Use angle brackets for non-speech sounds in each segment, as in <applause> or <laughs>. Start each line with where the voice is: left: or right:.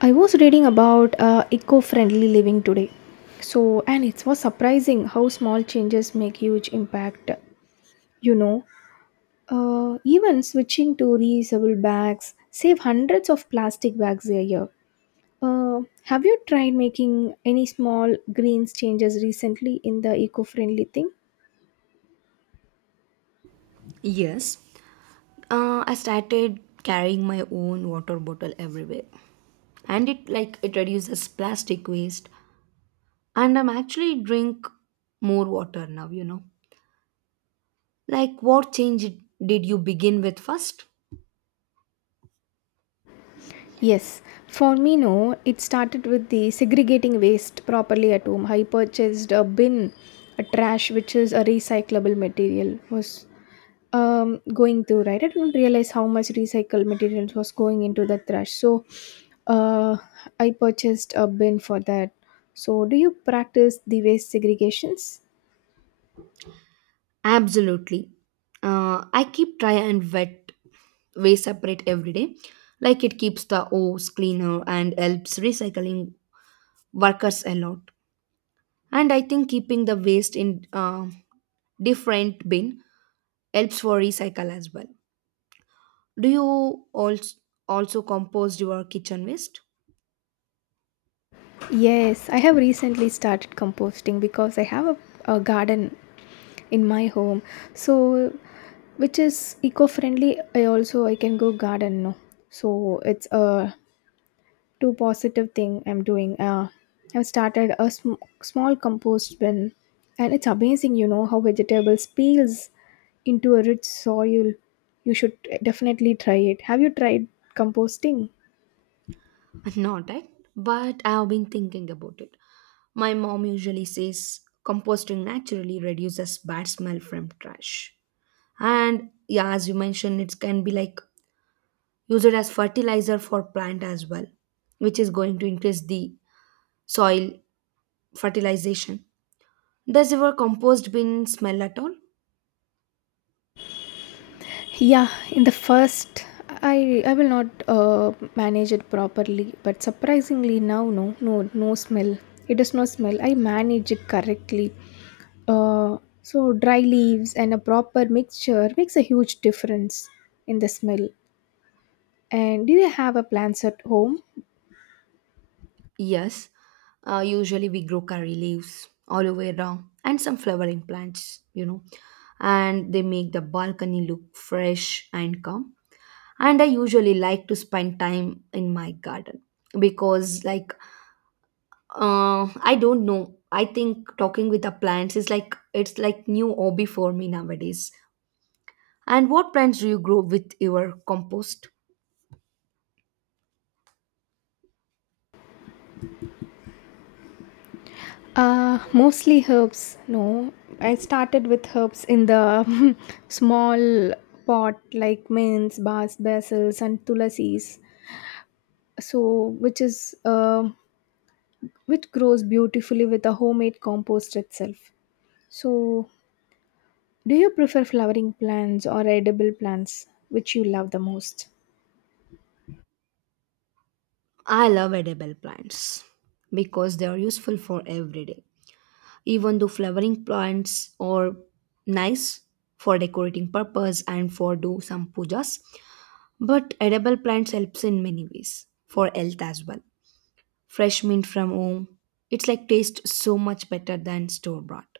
left: I was reading about eco friendly living today. And it was surprising how small changes make huge impact. You know, Even switching to reusable bags save hundreds of plastic bags a year. Have you tried making any small greens changes recently in the eco friendly thing?
right: Yes, I started carrying my own water bottle everywhere, and it like it reduces plastic waste. And I'm actually drink more water now. Like what change did you begin with first?
left: Yes, for me, no. It started with the segregating waste properly at home. I purchased a bin, a trash, which is a recyclable material, was going through right. I didn't realize how much recycled materials was going into the trash, so uh I purchased a bin for that. So do you practice the waste segregations?
right: Absolutely, I keep dry and wet waste separate every day. Like it keeps the O's cleaner and helps recycling workers a lot. And I think keeping the waste in different bin helps for recycle as well. Do you also compost your kitchen waste?
left: Yes, I have recently started composting because I have a garden in my home, so which is eco-friendly. I also I can go garden no, so it's a two positive thing I'm doing. I've started a small compost bin, and it's amazing you know how vegetables peels into a rich soil. You should definitely try it. Have you tried composting?
right: <laughs> Not right, but I have been thinking about it. My mom usually says composting naturally reduces bad smell from trash. And yeah, as you mentioned, it can be like used as fertilizer for plant as well, which is going to increase the soil fertilization. Does your compost bin smell at all?
left: Yeah, in the first, I will not manage it properly, but surprisingly now, no, no, no smell. It does not smell. I manage it correctly. So dry leaves and a proper mixture makes a huge difference in the smell. And do you have a plants at home?
right: Yes, usually we grow curry leaves all over around and some flowering plants, you know, and they make the balcony look fresh and calm. And I usually like to spend time in my garden because, like, I don't know. I think talking with the plants is like it's like new hobby for me nowadays. And what plants do you grow with your compost?
left: Mostly herbs. No, I started with herbs in the <laughs> small pot like mints, bas, basils, and tulasi's, so which is which grows beautifully with a homemade compost itself. So do you prefer flowering plants or edible plants which you love the most?
right: I love edible plants because they are useful for every day, even though flowering plants are nice for decorating purpose and for do some pujas. But edible plants helps in many ways for health as well. Fresh mint from home, it's like taste so much better than store bought.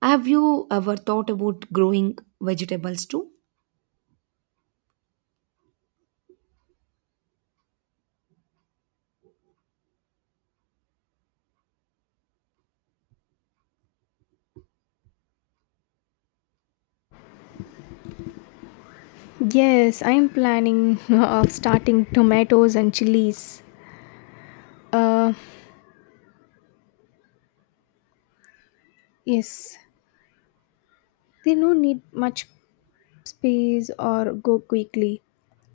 right: Have you ever thought about growing vegetables too?
left: Yes, I'm planning <laughs> of starting tomatoes and chilies. uh yes, they don't need much space or go quickly,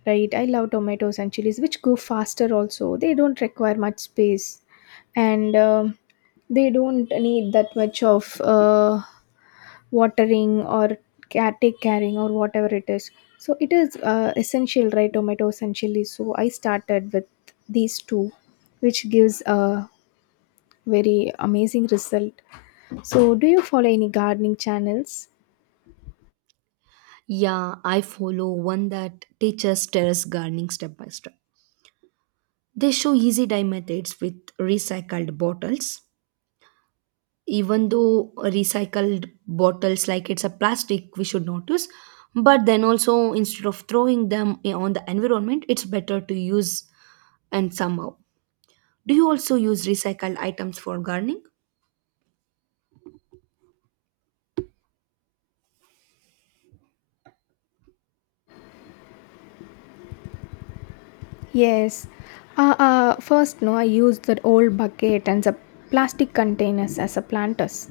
left: right? I love tomatoes and chilies which go faster. Also they don't require much space. And they don't need that much of watering or take caring or whatever it is. So it is essential, right? Tomatoes and chilies. So I started with these two, which gives a very amazing result. So do you follow any gardening channels?
right: Yeah, I follow one that teaches terrace gardening step by step. They show easy dye methods with recycled bottles. Even though recycled bottles, like it's a plastic we should not use, but then also instead of throwing them on the environment, it's better to use. And somehow, do you also use recycled items for gardening?
left: Yes. First, no, I use that old bucket and the plastic containers as a planters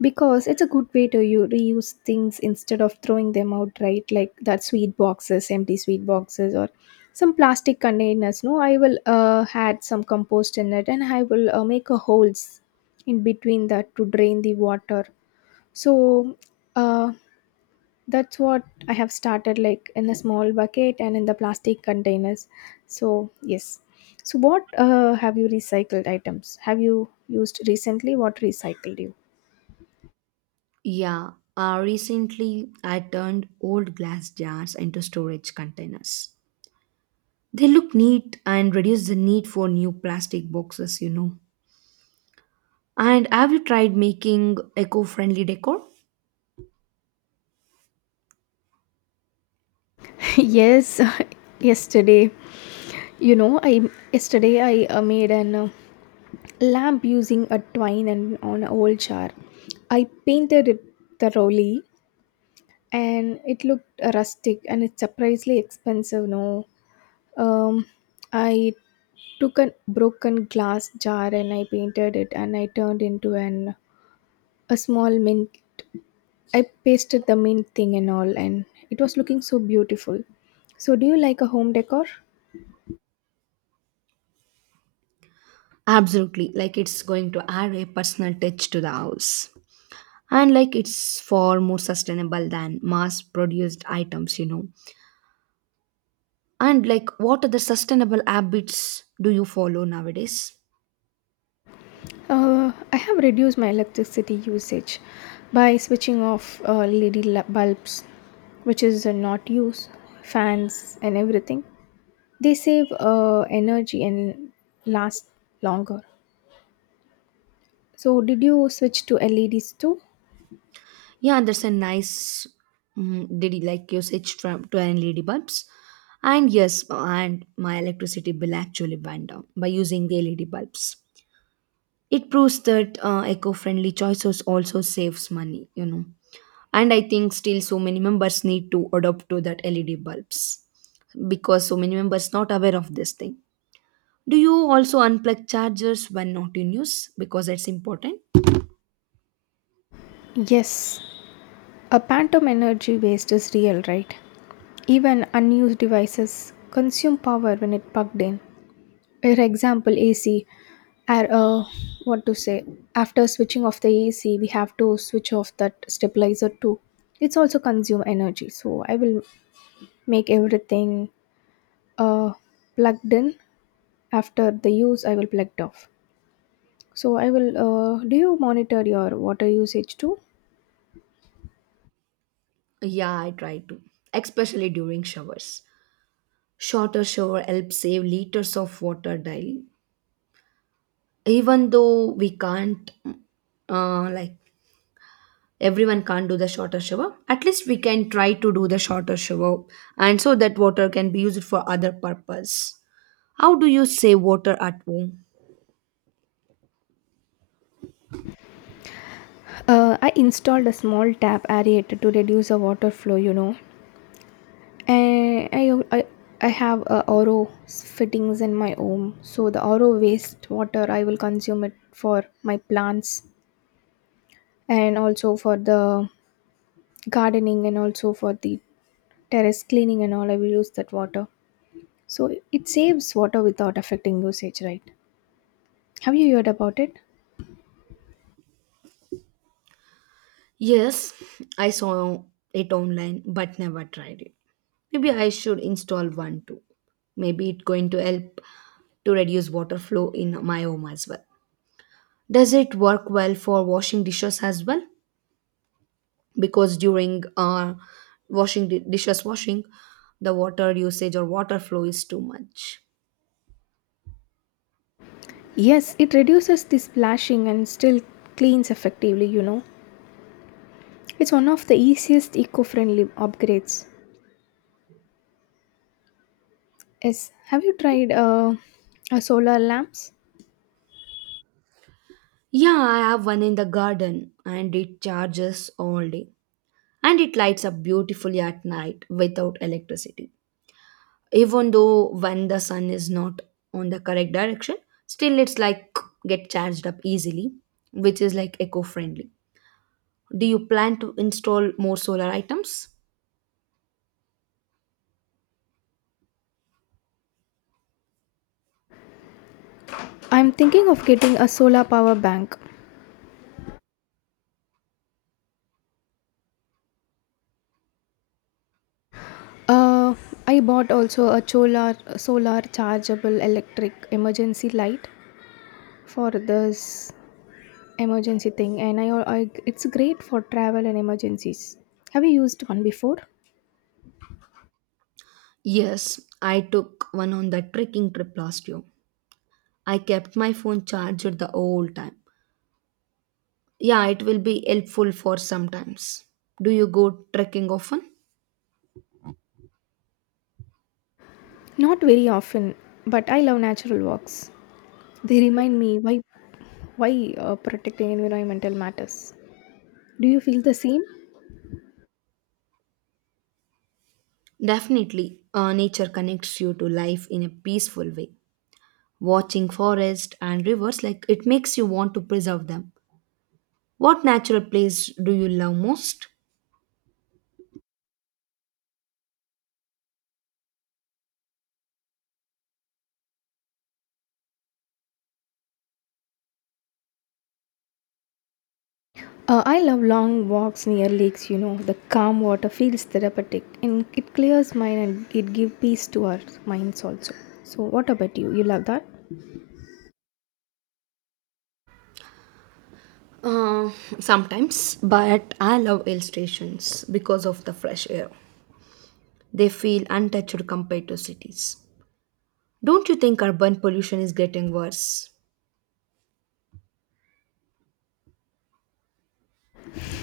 left: because it's a good way to you reuse things instead of throwing them out, right? Like that sweet boxes, empty sweet boxes, or some plastic containers. No, I will add some compost in it, and I will make a holes in between that to drain the water. So, uh, that's what I have started, like in a small bucket and in the plastic containers. So yes. So what have you recycled items have you used recently? What recycled you?
right: Yeah, recently I turned old glass jars into storage containers. They look neat and reduce the need for new plastic boxes, you know. And have you tried making eco-friendly decor?
left: <laughs> Yes. <laughs> Yesterday, you know, I yesterday I made an lamp using a twine and on an old jar. I painted it thoroughly, and it looked rustic, and it's surprisingly expensive no. Um, I took a broken glass jar and I painted it and I turned into an a small mint. I pasted the mint thing and all, and it was looking so beautiful. So, do you like a home decor?
right: Absolutely. Like it's going to add a personal touch to the house. And like it's far more sustainable than mass produced items, you know. And like what other sustainable habits do you follow nowadays?
left: I have reduced my electricity usage by switching off LED bulbs, which is not used, fans, and everything. They save energy and last longer. So, did you switch to LEDs too?
right: Yeah, there's a nice did you like usage from to LED bulbs. And yes, and my electricity bill actually went down by using the LED bulbs. It proves that eco-friendly choices also saves money, you know. And I think still so many members need to adopt to that LED bulbs because so many members not aware of this thing. Do you also unplug chargers when not in use because it's important?
left: Yes, a phantom energy waste is real, right? Even unused devices consume power when it plugged in. For example, AC. Ar- Uh, what to say? After switching off the AC, we have to switch off that stabilizer too. It's also consume energy. So I will make everything uh, plugged in. After the use, I will plugged off. So I will. Do you monitor your water usage too?
right: Yeah, I try to, especially during showers. Shorter shower helps save liters of water daily. Even though we can't, like everyone can't do the shorter shower, at least we can try to do the shorter shower, and so that water can be used for other purpose. How do you save water at home?
left: I installed a small tap aerator to reduce the water flow, you know. And I have a oro fittings in my home, so the oro waste water I will consume it for my plants and also for the gardening and also for the terrace cleaning and all. I will use that water, so it saves water without affecting usage, right? Have you heard about it?
right: Yes, I saw it online but never tried it. Maybe I should install one too. Maybe it's going to help to reduce water flow in my home as well. Does it work well for washing dishes as well? Because during washing dishes washing, the water usage or water flow is too much.
left: Yes, it reduces the splashing and still cleans effectively, you know. It's one of the easiest eco-friendly upgrades. Yes, have you tried a solar lamps?
right: Yeah, I have one in the garden and it charges all day. And it lights up beautifully at night without electricity. Even though when the sun is not on the correct direction, still it's like get charged up easily, which is like eco friendly. Do you plan to install more solar items?
left: I'm thinking of getting a solar power bank. Uh, I bought also a solar chargeable electric emergency light for this emergency thing, and I it's great for travel and emergencies. Have you used one before?
right: Yes, I took one on that trekking trip last year. I kept my phone charged the whole time. Yeah, it will be helpful for sometimes. Do you go trekking often?
left: Not very often, but I love natural walks. They remind me why protecting environmental matters. Do you feel the same?
right: Definitely, nature connects you to life in a peaceful way. Watching forests and rivers, like it makes you want to preserve them. What natural place do you love most?
left: I love long walks near lakes, you know. The calm water feels therapeutic and it clears mind and it gives peace to our minds also. So, what about you? You love that?
right: uh, Sometimes, but I love hill stations because of the fresh air. They feel untouched compared to cities. Don't you think urban pollution is getting worse?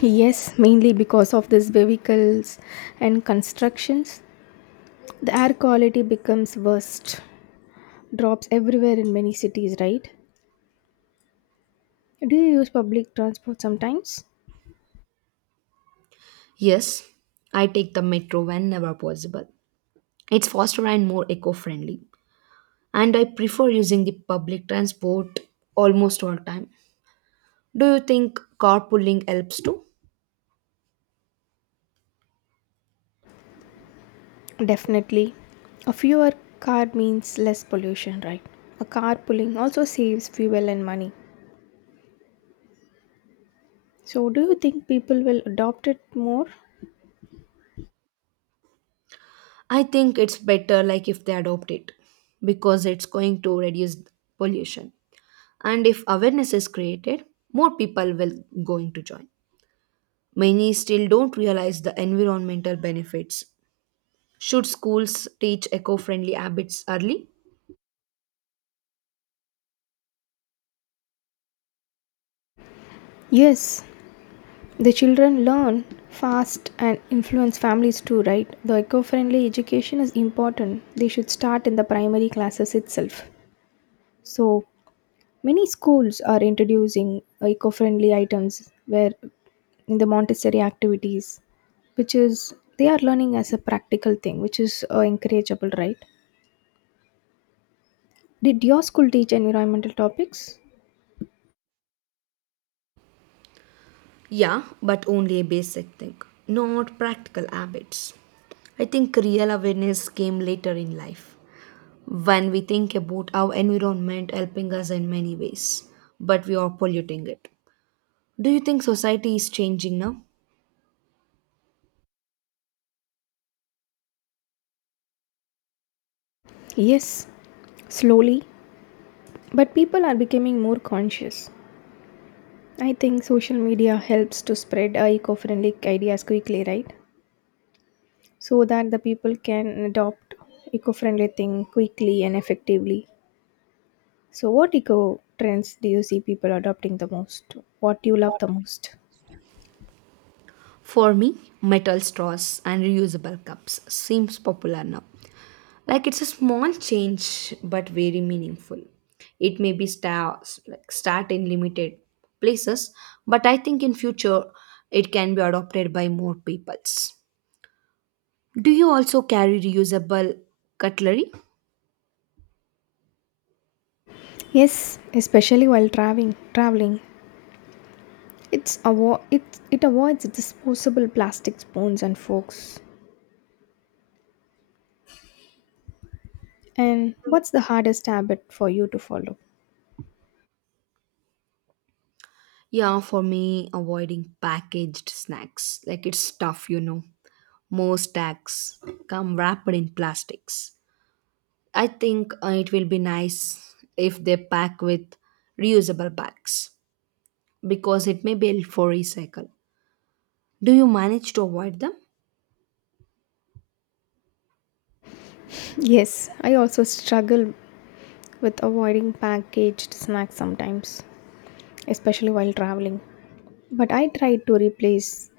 left: Yes, mainly because of these vehicles and constructions. The air quality becomes worst, drops everywhere in many cities, right? Do you use public transport sometimes?
right: Yes, I take the metro whenever possible. It's faster and more eco-friendly, and I prefer using the public transport almost all time. Do you think carpooling helps too?
left: Definitely. A fewer car means less pollution, right? A car pulling also saves fuel and money. So, do you think people will adopt it more?
right: I think it's better like if they adopt it because it's going to reduce pollution. And if awareness is created, more people will going to join. Many still don't realize the environmental benefits. Should schools teach eco-friendly habits early?
left: Yes, the children learn fast and influence families too, right? The eco friendly education is important. They should start in the primary classes itself. So, many schools are introducing eco friendly items where in the Montessori activities, which is they are learning as a practical thing, which is encourageable, right? Did your school teach environmental topics?
right: Yeah, but only a basic thing, not practical habits. I think real awareness came later in life when we think about our environment helping us in many ways, but we are polluting it. Do you think society is changing now?
left: Yes, slowly. But people are becoming more conscious. I think social media helps to spread eco-friendly ideas quickly, right? So that the people can adopt eco-friendly thing quickly and effectively. So what eco trends do you see people adopting the most? What do you love the most?
right: For me, metal straws and reusable cups seems popular now. Like it's a small change but very meaningful. It may be start like start in limited places, but I think in future it can be adopted by more peoples. Do you also carry reusable cutlery?
left: Yes, especially while traveling. Traveling, it it avoids disposable plastic spoons and forks. And what's the hardest habit for you to follow?
right: Yeah, for me, avoiding packaged snacks. Like it's tough, you know. Most snacks come wrapped in plastics. I think it will be nice if they pack with reusable bags because it may be for recycle. Do you manage to avoid them?
left: Yes, I also struggle with avoiding packaged snacks sometimes, especially while traveling. But I try to replace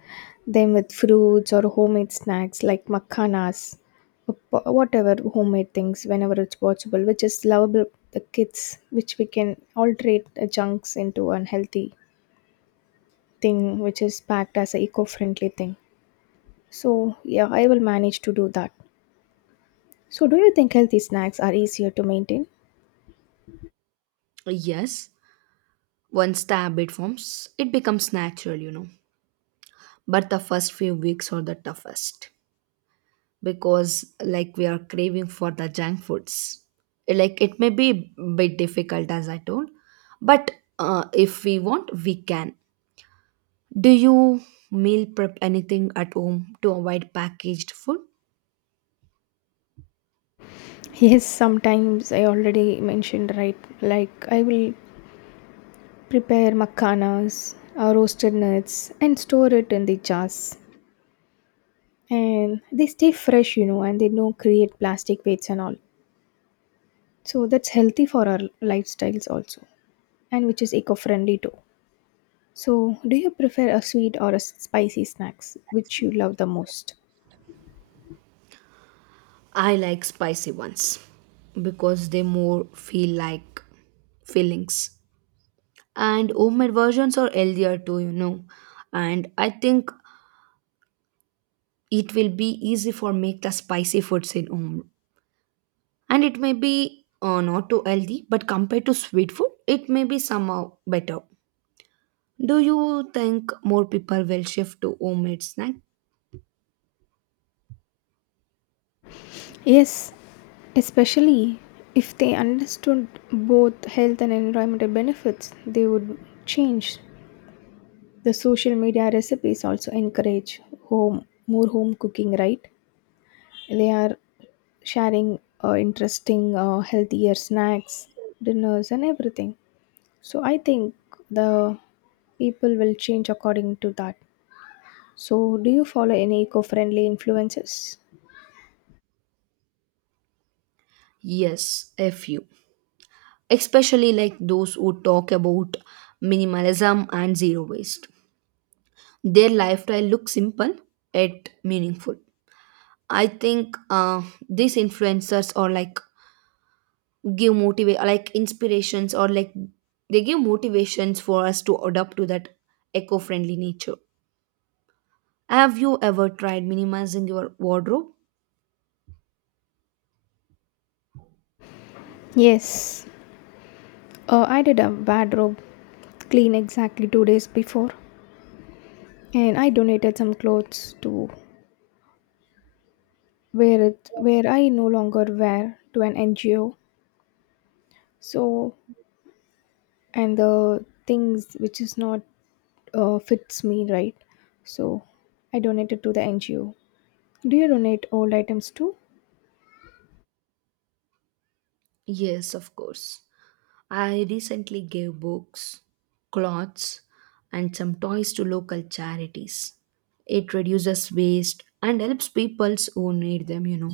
left: them with fruits or homemade snacks like makhanas, or whatever homemade things whenever it's possible, which is lovable the kids, which we can alterate the junks into unhealthy thing, which is packed as an eco-friendly thing. So yeah, I will manage to do that. So do you think healthy snacks are easier to maintain?
right: Yes. Once the habit forms, it becomes natural, you know. But the first few weeks are the toughest because, like, we are craving for the junk foods. Like, it may be a bit difficult, as I told, but if we want, we can. Do you meal prep anything at home to avoid packaged food?
left: Yes, sometimes I already mentioned, right? Like, I will prepare makhanas, roasted nuts, and store it in the jars. And they stay fresh, you know, and they don't create plastic weights and all. So, that's healthy for our lifestyles also, and which is eco friendly too. So, do you prefer a sweet or a spicy snacks which you love the most?
right: I like spicy ones because they more feel like fillings. And homemade versions are healthier too, you know. And I think it will be easy for make the spicy foods in home. And it may be not too healthy, but compared to sweet food, it may be somehow better. Do you think more people will shift to homemade snack?
left: Yes, especially if they understood both health and environmental benefits, they would change. The social media recipes also encourage home more home cooking, right? They are sharing interesting, healthier snacks, dinners, and everything. So I think the people will change according to that. So, do you follow any eco-friendly influences?
right: Yes, a few. Especially like those who talk about minimalism and zero waste. Their lifestyle looks simple yet meaningful. I think these influencers or like give motivate like inspirations or like they give motivations for us to adapt to that eco-friendly nature. Have you ever tried minimizing your wardrobe?
left: Yes, I did a wardrobe clean exactly 2 days before, and I donated some clothes to where it where I no longer wear to an NGO. So and the things which is not fits me right, so I donated to the NGO. Do you donate old items too?
right: Yes, of course. I recently gave books, clothes, and some toys to local charities. It reduces waste and helps people who need them, you know.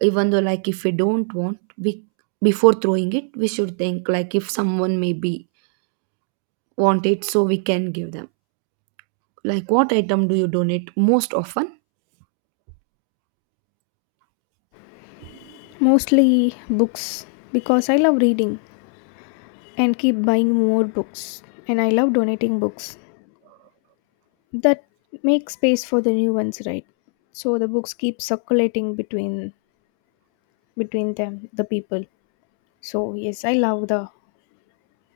right: Even though, like, if we don't want, we before throwing it we should think, like, if someone maybe want it, so we can give them. Like, what item do you donate most often?
left: Mostly books, because I love reading and keep buying more books, and I love donating books that make space for the new ones, right? So the books keep circulating between them the people. So yes, I love the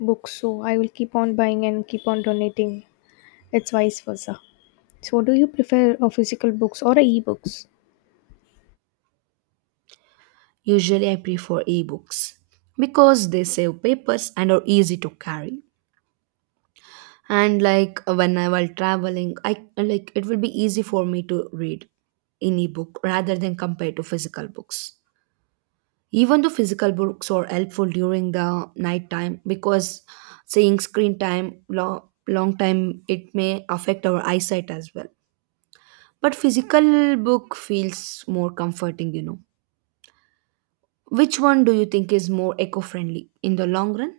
left: books, so I will keep on buying and keep on donating. It's vice versa. So, do you prefer physical books or e-books?
right: Usually I prefer ebooks because they save papers and are easy to carry. And like when I while traveling, I like it will be easy for me to read in ebook rather than compared to physical books. Even though physical books are helpful during the night time because saying screen time long, long time it may affect our eyesight as well. But physical book feels more comforting, you know. Which one do you think is more eco-friendly in the long run?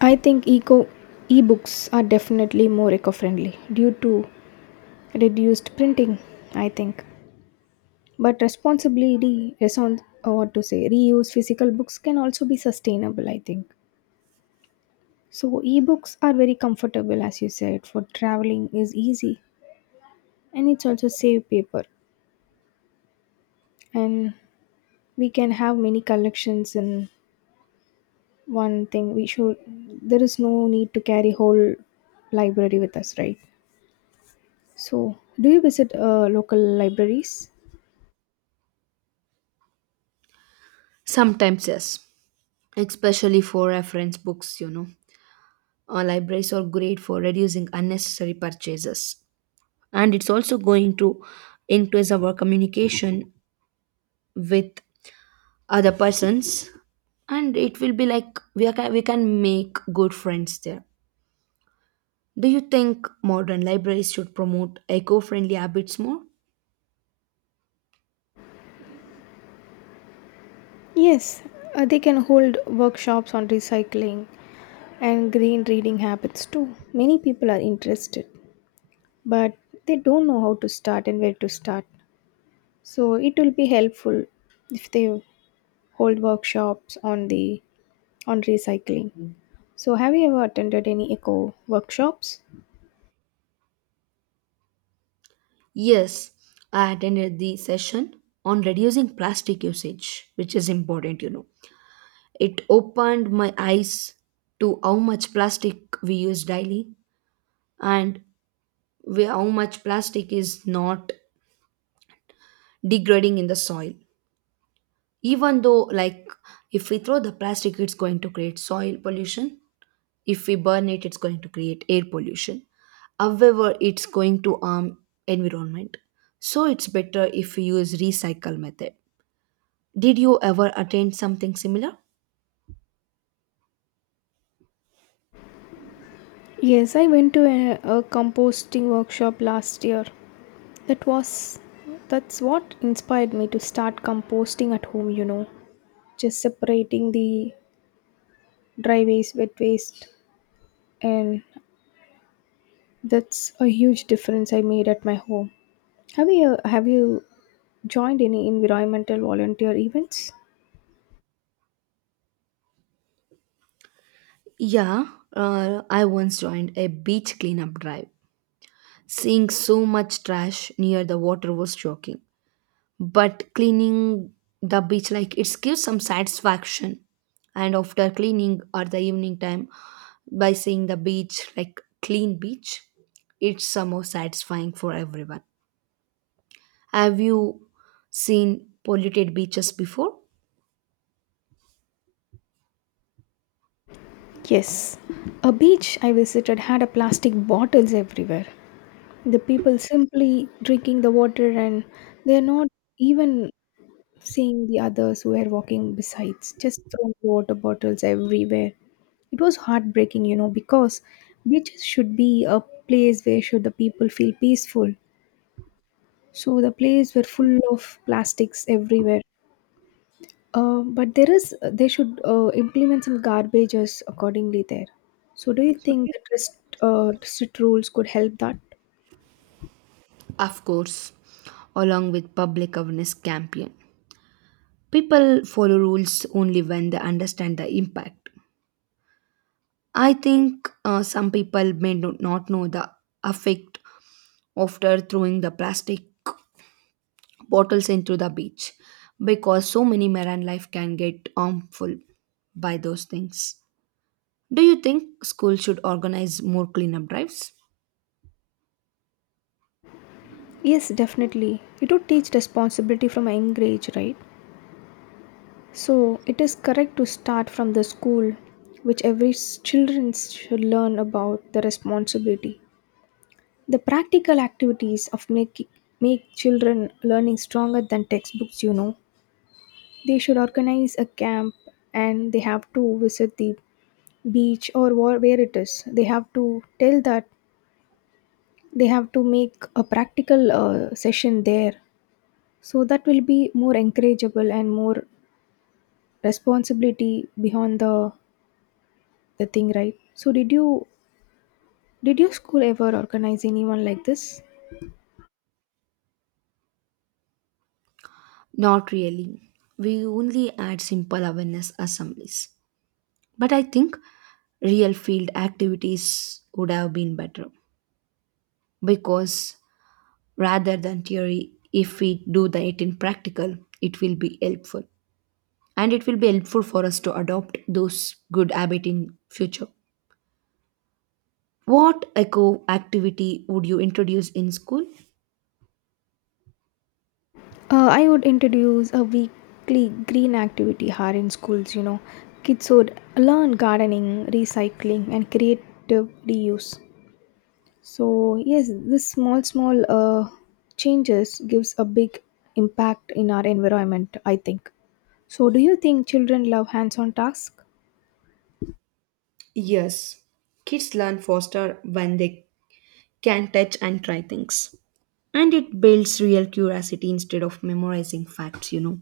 left: I think eco e-books are definitely more eco-friendly due to reduced printing. I think, but responsibly or what to say reuse physical books can also be sustainable. I think so. E-books are very comfortable, as you said, for traveling is easy, and it's also save paper, and we can have many collections in one thing. We should there is no need to carry whole library with us, right? So, do you visit local libraries?
right: Sometimes yes, especially for reference books, you know. Libraries are great for reducing unnecessary purchases. And it's also going to increase our communication with other persons, and it will be like we can make good friends there. Do you think modern libraries should promote eco-friendly habits more?
left: Yes, they can hold workshops on recycling and green reading habits too. Many people are interested, but they don't know how to start and where to start. So, it will be helpful if they hold workshops on the on recycling. So, have you ever attended any eco workshops?
right: Yes, I attended the session on reducing plastic usage, which is important, you know. It opened my eyes to how much plastic we use daily. And how much plastic is not degrading in the soil. Even though, like, if we throw the plastic it's going to create soil pollution. If we burn it, it's going to create air pollution. However, it's going to harm environment. So it's better if we use recycle method. Did you ever attend something similar?
left: Yes, I went to a composting workshop last year. That was that's what inspired me to start composting at home, you know. Just separating the dry waste, wet waste, and that's a huge difference I made at my home. Have you joined any environmental volunteer events?
right: Yeah, I once joined a beach cleanup drive. Seeing so much trash near the water was shocking. But cleaning the beach, like it gives some satisfaction. And after cleaning or the evening time, by seeing the beach like clean beach, it's somehow satisfying for everyone. Have you seen polluted beaches before?
left: Yes. A beach I visited had a plastic bottles everywhere. The people simply drinking the water, and they're not even seeing the others who were walking besides, just throwing water bottles everywhere. It was heartbreaking, you know, because beaches should be a place where should the people feel peaceful. So the place were full of plastics everywhere. But there is they should implement some garbages accordingly there. So do you think that strict rules could help that?
right: Of course, along with public awareness campaign. People follow rules only when they understand the impact. I think some people may not know the effect after throwing the plastic bottles into the beach, because so many marine life can get harmful by those things. Do you think schools should organize more cleanup drives?
left: Yes, definitely. It would teach responsibility from a young age, right? So, it is correct to start from the school, which every children should learn about the responsibility. The practical activities of make children learning stronger than textbooks, you know. They should organize a camp, and they have to visit the beach or where it is. They have to tell that they have to make a practical session there. So, that will be more encourageable and more responsibility beyond the thing, right? So did your school ever organize anyone like this?
right: Not really. We only add simple awareness assemblies. But I think real field activities would have been better because rather than theory, if we do the it in practical, it will be helpful. And it will be helpful for us to adopt those good habits in future. What eco activity would you introduce in school?
left: I would introduce a weekly green activity hour in schools. You know, kids would learn gardening, recycling, and creative reuse. So yes, this small changes gives a big impact in our environment. I think. So, do you think children love hands on tasks?
right: Yes, kids learn faster when they can touch and try things. And it builds real curiosity instead of memorizing facts, you know.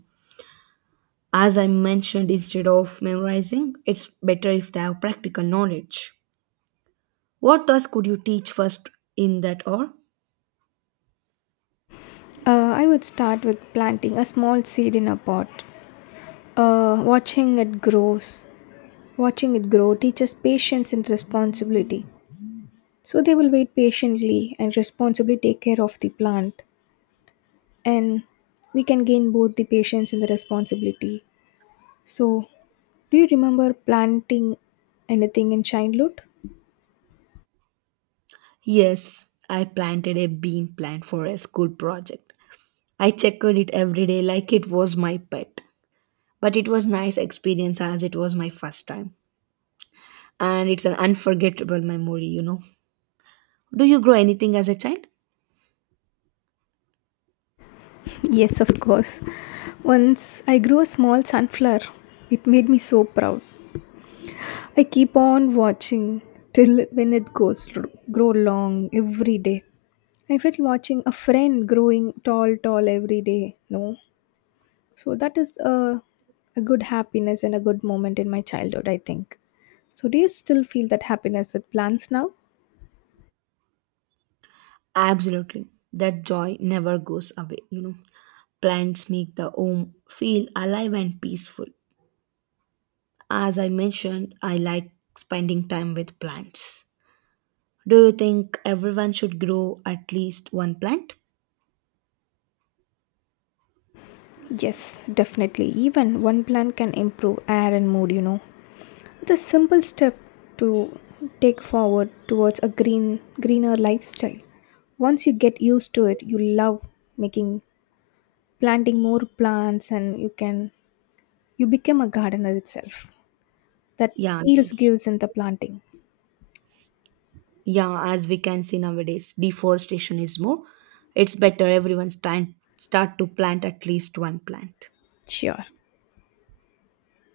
right: As I mentioned, instead of memorizing, it's better if they have practical knowledge. What task could you teach first in that or?
left: I would start with planting a small seed in a pot, watching it grows. Watching it grow teaches patience and responsibility. So they will wait patiently and responsibly take care of the plant. And we can gain both the patience and the responsibility. So, do you remember planting anything in childhood?
right: Yes, I planted a bean plant for a school project. I checked it every day like it was my pet. But it was nice experience as it was my first time. And it's an unforgettable memory, you know. Do you grow anything as a child?
left: Yes, of course. Once I grew a small sunflower. It made me so proud. I keep on watching till when it grow long every day. I felt watching a friend growing tall every day. No, so that is a good happiness and a good moment in my childhood. I think. So do you still feel that happiness with plants now?
right: Absolutely. That joy never goes away, you know. Plants make the home feel alive and peaceful. As I mentioned, I like spending time with plants. Do you think everyone should grow at least one plant?
left: Yes, definitely. Even one plant can improve air and mood. You know. It's a simple step to take forward towards a greener lifestyle. Once you get used to it, you love making planting more plants, and you can you become a gardener itself. That
right: Yeah,
left: feels
right: that's
left: gives in the planting.
right: yeah, as we can see nowadays, deforestation is more. It's better everyone start to plant at least one plant.
left: Sure.